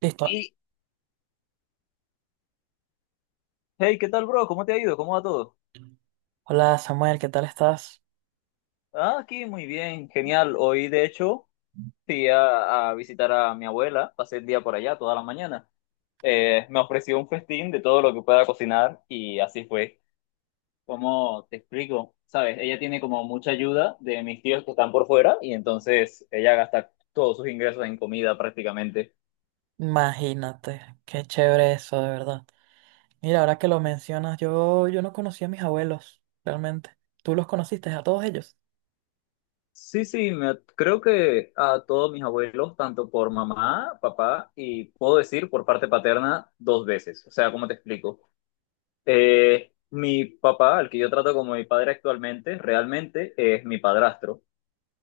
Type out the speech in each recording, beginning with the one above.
Listo. Y, hey, ¿qué tal, bro? ¿Cómo te ha ido? ¿Cómo va todo? Hola Samuel, ¿qué tal estás? Ah, aquí muy bien, genial. Hoy, de hecho, fui a visitar a mi abuela, pasé el día por allá toda la mañana. Me ofreció un festín de todo lo que pueda cocinar y así fue. ¿Cómo te explico? Sabes, ella tiene como mucha ayuda de mis tíos que están por fuera y entonces ella gasta todos sus ingresos en comida prácticamente. Imagínate, qué chévere eso, de verdad. Mira, ahora que lo mencionas, yo no conocí a mis abuelos, realmente. ¿Tú los conociste a todos ellos? Sí, sí, creo que a todos mis abuelos, tanto por mamá, papá y puedo decir por parte paterna, dos veces. O sea, ¿cómo te explico? Mi papá, al que yo trato como mi padre actualmente, realmente es mi padrastro,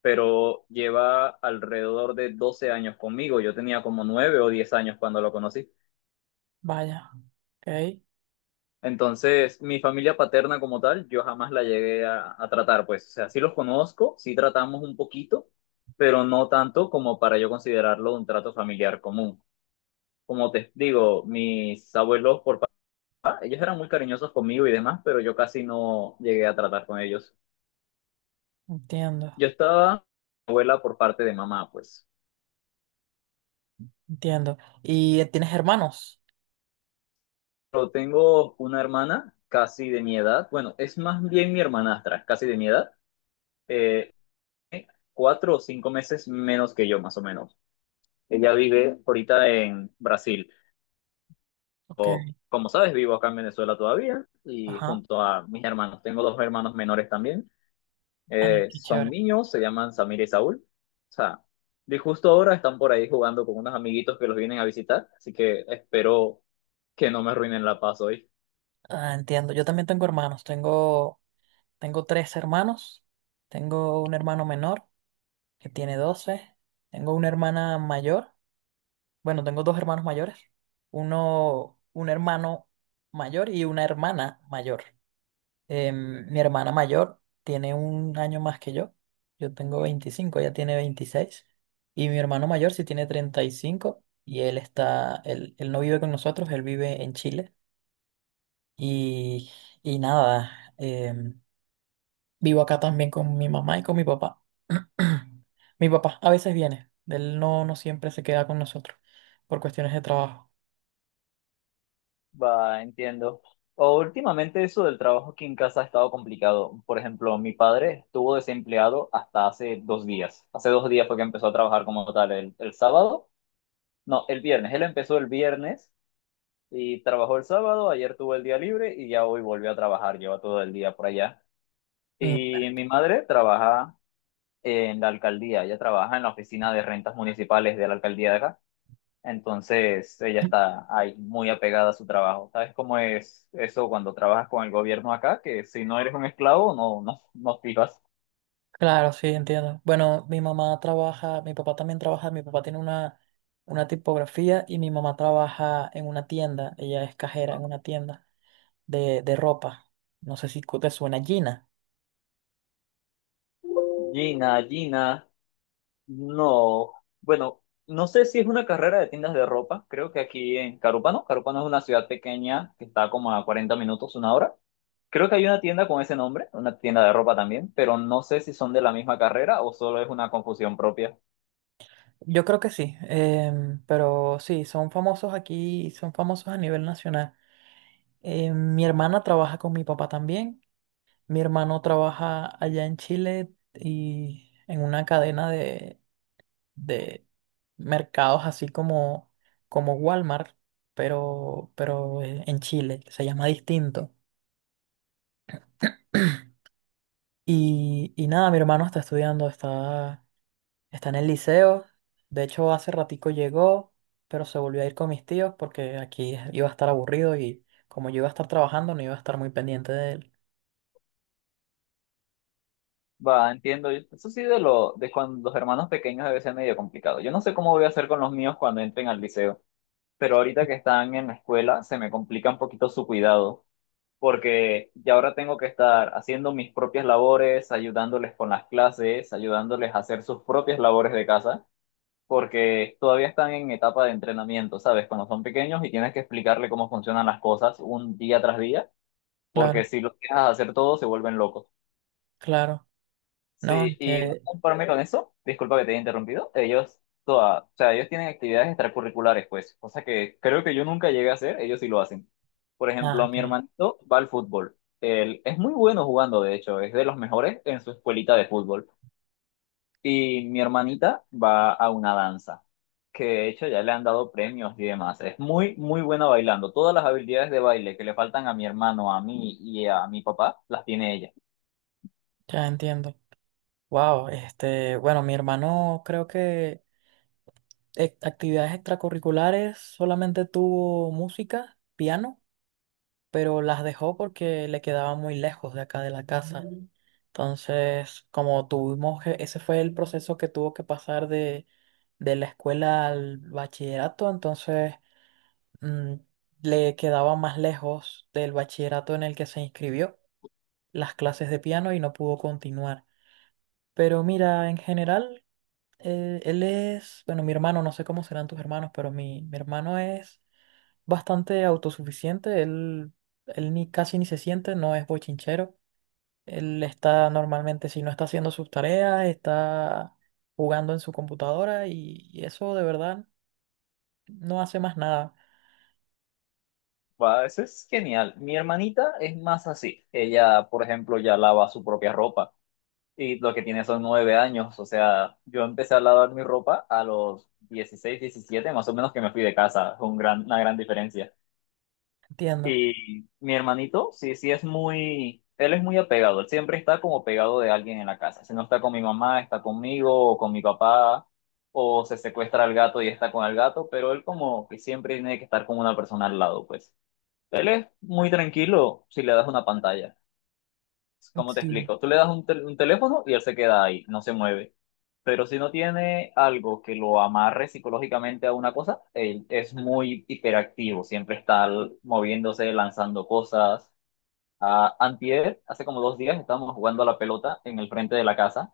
pero lleva alrededor de 12 años conmigo. Yo tenía como 9 o 10 años cuando lo conocí. Vaya, ok, Entonces, mi familia paterna como tal, yo jamás la llegué a tratar, pues, o sea, sí los conozco, sí tratamos un poquito, pero no tanto como para yo considerarlo un trato familiar común. Como te digo, mis abuelos por papá, ellos eran muy cariñosos conmigo y demás, pero yo casi no llegué a tratar con ellos. entiendo, Yo estaba abuela por parte de mamá, pues. entiendo. ¿Y tienes hermanos? Pero tengo una hermana casi de mi edad, bueno, es más bien mi hermanastra, casi de mi edad, eh, 4 o 5 meses menos que yo, más o menos. Ella vive ahorita en Brasil. Ok, Como sabes, vivo acá en Venezuela todavía y ajá, junto a mis hermanos. Tengo dos hermanos menores también. ah, qué Son chévere. niños, se llaman Samir y Saúl. O sea, de justo ahora están por ahí jugando con unos amiguitos que los vienen a visitar. Así que espero que no me arruinen la paz hoy. Ah, entiendo, yo también tengo hermanos, tengo tres hermanos, tengo un hermano menor que tiene doce. Tengo una hermana mayor. Bueno, tengo dos hermanos mayores. Uno, un hermano mayor y una hermana mayor. Mi hermana mayor tiene un año más que yo. Yo tengo 25, ella tiene 26. Y mi hermano mayor sí tiene 35 y cinco y él no vive con nosotros, él vive en Chile. Y, y nada, vivo acá también con mi mamá y con mi papá. Mi papá a veces viene, él no, no siempre se queda con nosotros por cuestiones de trabajo. Va, entiendo. O últimamente eso del trabajo aquí en casa ha estado complicado. Por ejemplo, mi padre estuvo desempleado hasta hace 2 días. Hace dos días fue que empezó a trabajar como tal el sábado. No, el viernes. Él empezó el viernes y trabajó el sábado. Ayer tuvo el día libre y ya hoy volvió a trabajar. Lleva todo el día por allá. Mm. Y mi madre trabaja en la alcaldía. Ella trabaja en la oficina de rentas municipales de la alcaldía de acá. Entonces, ella está ahí muy apegada a su trabajo. ¿Sabes cómo es eso cuando trabajas con el gobierno acá? Que si no eres un esclavo, no, no, no vivas. Claro, sí, entiendo. Bueno, mi mamá trabaja, mi papá también trabaja, mi papá tiene una tipografía y mi mamá trabaja en una tienda, ella es cajera en una tienda de ropa. No sé si te suena Gina. Gina, Gina. No, bueno, no sé si es una carrera de tiendas de ropa, creo que aquí en Carúpano, Carúpano es una ciudad pequeña que está como a 40 minutos, una hora. Creo que hay una tienda con ese nombre, una tienda de ropa también, pero no sé si son de la misma carrera o solo es una confusión propia. Yo creo que sí, pero sí, son famosos aquí, son famosos a nivel nacional. Mi hermana trabaja con mi papá también, mi hermano trabaja allá en Chile y en una cadena de mercados así como Walmart, pero en Chile, se llama distinto. Y, y nada, mi hermano está estudiando, está, está en el liceo. De hecho, hace ratico llegó, pero se volvió a ir con mis tíos porque aquí iba a estar aburrido y como yo iba a estar trabajando, no iba a estar muy pendiente de él. Va, entiendo. Eso sí de lo de cuando los hermanos pequeños debe ser medio complicado. Yo no sé cómo voy a hacer con los míos cuando entren al liceo, pero ahorita que están en la escuela se me complica un poquito su cuidado, porque ya ahora tengo que estar haciendo mis propias labores, ayudándoles con las clases, ayudándoles a hacer sus propias labores de casa, porque todavía están en etapa de entrenamiento, ¿sabes? Cuando son pequeños y tienes que explicarle cómo funcionan las cosas un día tras día, porque Claro, si los dejas hacer todo, se vuelven locos. claro. No, Sí, y no este, conforme con eso, disculpa que te haya interrumpido, ellos, toda, o sea, ellos tienen actividades extracurriculares, pues, cosa que creo que yo nunca llegué a hacer, ellos sí lo hacen. Por nada, ejemplo, ok, mi hermanito va al fútbol. Él es muy bueno jugando, de hecho, es de los mejores en su escuelita de fútbol. Y mi hermanita va a una danza, que de hecho ya le han dado premios y demás. Es muy, muy buena bailando. Todas las habilidades de baile que le faltan a mi hermano, a mí y a mi papá, las tiene ella. ya entiendo. Wow, este, bueno, mi hermano creo que actividades extracurriculares, solamente tuvo música, piano, pero las dejó porque le quedaba muy lejos de acá de la casa. Ujú. Entonces, como ese fue el proceso que tuvo que pasar de la escuela al bachillerato, entonces mm, le quedaba más lejos del bachillerato en el que se inscribió las clases de piano y no pudo continuar. Pero mira, en general, él es, bueno, mi hermano, no sé cómo serán tus hermanos, pero mi hermano es bastante autosuficiente, él ni, casi ni se siente, no es bochinchero. Él está normalmente, si no está haciendo sus tareas, está jugando en su computadora y eso de verdad no hace más nada. Va, eso es genial. Mi hermanita es más así. Ella, por ejemplo, ya lava su propia ropa y lo que tiene son 9 años. O sea, yo empecé a lavar mi ropa a los 16, 17 más o menos que me fui de casa. Fue un gran, una gran diferencia. Entiendo. Y mi hermanito, sí, sí es muy, él es muy apegado. Él siempre está como pegado de alguien en la casa. Si no está con mi mamá, está conmigo o con mi papá. O se secuestra al gato y está con el gato, pero él como que siempre tiene que estar con una persona al lado, pues. Él es muy tranquilo si le das una pantalla. ¿Cómo te Sí. explico? Tú le das un, un teléfono y él se queda ahí, no se mueve. Pero si no tiene algo que lo amarre psicológicamente a una cosa, él es muy hiperactivo, siempre está moviéndose, lanzando cosas. Ah, antier, hace como 2 días, estábamos jugando a la pelota en el frente de la casa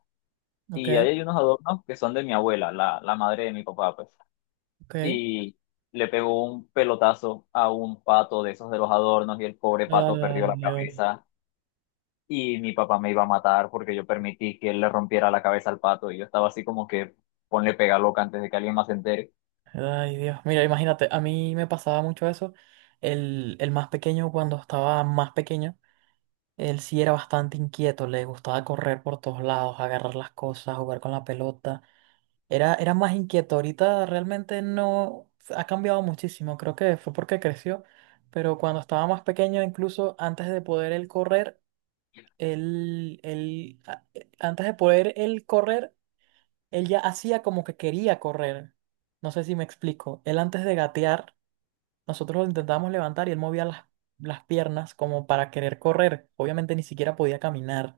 Ok, y ahí hay unos adornos que son de mi abuela, la madre de mi papá, pues. ok. Y le pegó un pelotazo a un pato de esos de los adornos y el pobre pato perdió Ay, la Dios. cabeza. Y mi papá me iba a matar porque yo permití que él le rompiera la cabeza al pato y yo estaba así como que ponle pega loca antes de que alguien más se entere. Ay, Dios. Mira, imagínate, a mí me pasaba mucho eso. El más pequeño, cuando estaba más pequeño, él sí era bastante inquieto, le gustaba correr por todos lados, agarrar las cosas, jugar con la pelota. Era más inquieto. Ahorita realmente no ha cambiado muchísimo. Creo que fue porque creció. Pero cuando estaba más pequeño, incluso antes de poder él correr, antes de poder él correr, él ya hacía como que quería correr. No sé si me explico. Él antes de gatear, nosotros lo intentábamos levantar y él movía las piernas como para querer correr. Obviamente ni siquiera podía caminar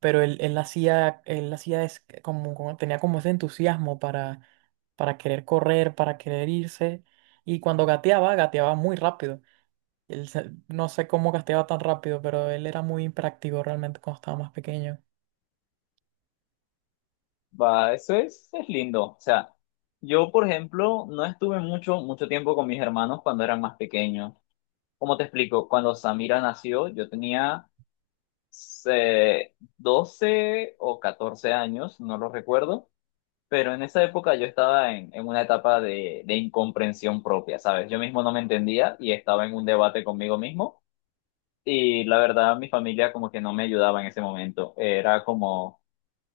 pero él hacía es como, tenía como ese entusiasmo para querer correr, para querer irse, y cuando gateaba, gateaba muy rápido. No sé cómo gateaba tan rápido, pero él era muy hiperactivo realmente cuando estaba más pequeño. Va, eso es lindo. O sea, yo, por ejemplo, no estuve mucho, mucho tiempo con mis hermanos cuando eran más pequeños. ¿Cómo te explico? Cuando Samira nació, yo tenía 12 o 14 años, no lo recuerdo. Pero en esa época yo estaba en una etapa de incomprensión propia, ¿sabes? Yo mismo no me entendía y estaba en un debate conmigo mismo. Y la verdad, mi familia como que no me ayudaba en ese momento. Era como,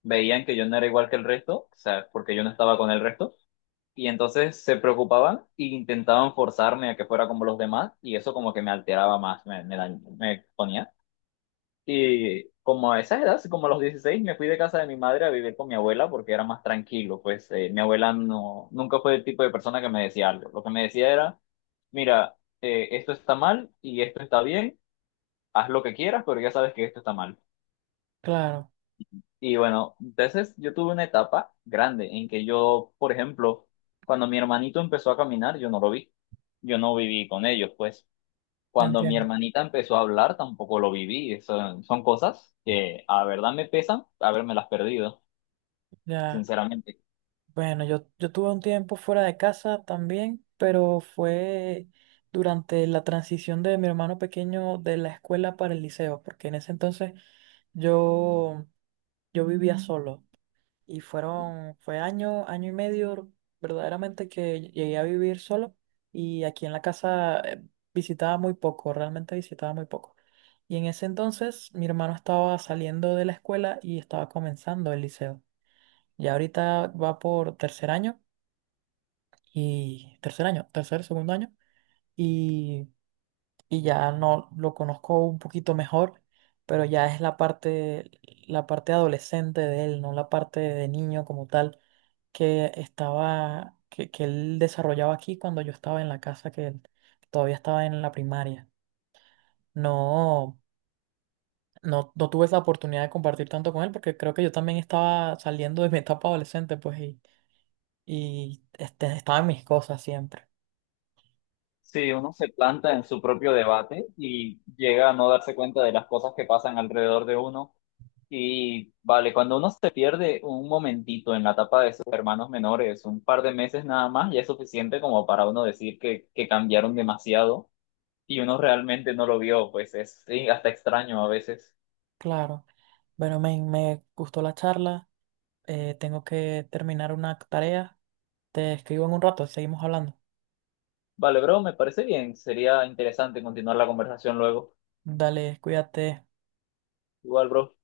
veían que yo no era igual que el resto, o sea, porque yo no estaba con el resto. Y entonces se preocupaban e intentaban forzarme a que fuera como los demás. Y eso como que me alteraba más, me ponía. Y como a esa edad, como a los 16 me fui de casa de mi madre a vivir con mi abuela porque era más tranquilo. Pues mi abuela no, nunca fue el tipo de persona que me decía algo. Lo que me decía era, mira, esto está mal y esto está bien, haz lo que quieras, pero ya sabes que esto está mal. Claro, Y bueno, entonces yo tuve una etapa grande en que yo, por ejemplo, cuando mi hermanito empezó a caminar, yo no lo vi. Yo no viví con ellos, pues. Cuando mi entiendo. hermanita empezó a hablar, tampoco lo viví. Son cosas que a verdad me pesan haberme las perdido, Ya. sinceramente. Bueno, yo tuve un tiempo fuera de casa también, pero fue durante la transición de mi hermano pequeño de la escuela para el liceo, porque en ese entonces yo, yo vivía solo. Y fue año, año y medio verdaderamente que llegué a vivir solo y aquí en la casa visitaba muy poco, realmente visitaba muy poco. Y en ese entonces mi hermano estaba saliendo de la escuela y estaba comenzando el liceo. Ya ahorita va por tercer año y segundo año y, y ya no lo conozco un poquito mejor, pero ya es la parte adolescente de él, no la parte de niño como tal que que él desarrollaba aquí cuando yo estaba en la casa, que él todavía estaba en la primaria. No, no tuve esa oportunidad de compartir tanto con él porque creo que yo también estaba saliendo de mi etapa adolescente, pues, y este, estaba en mis cosas siempre. Sí, uno se planta en su propio debate y llega a no darse cuenta de las cosas que pasan alrededor de uno. Y vale, cuando uno se pierde un momentito en la etapa de sus hermanos menores, un par de meses nada más, ya es suficiente como para uno decir que cambiaron demasiado y uno realmente no lo vio, pues es sí, hasta extraño a veces. Claro. Bueno, me gustó la charla. Tengo que terminar una tarea. Te escribo en un rato, seguimos hablando. Vale, bro, me parece bien, sería interesante continuar la conversación luego. Dale, cuídate. Igual, bro.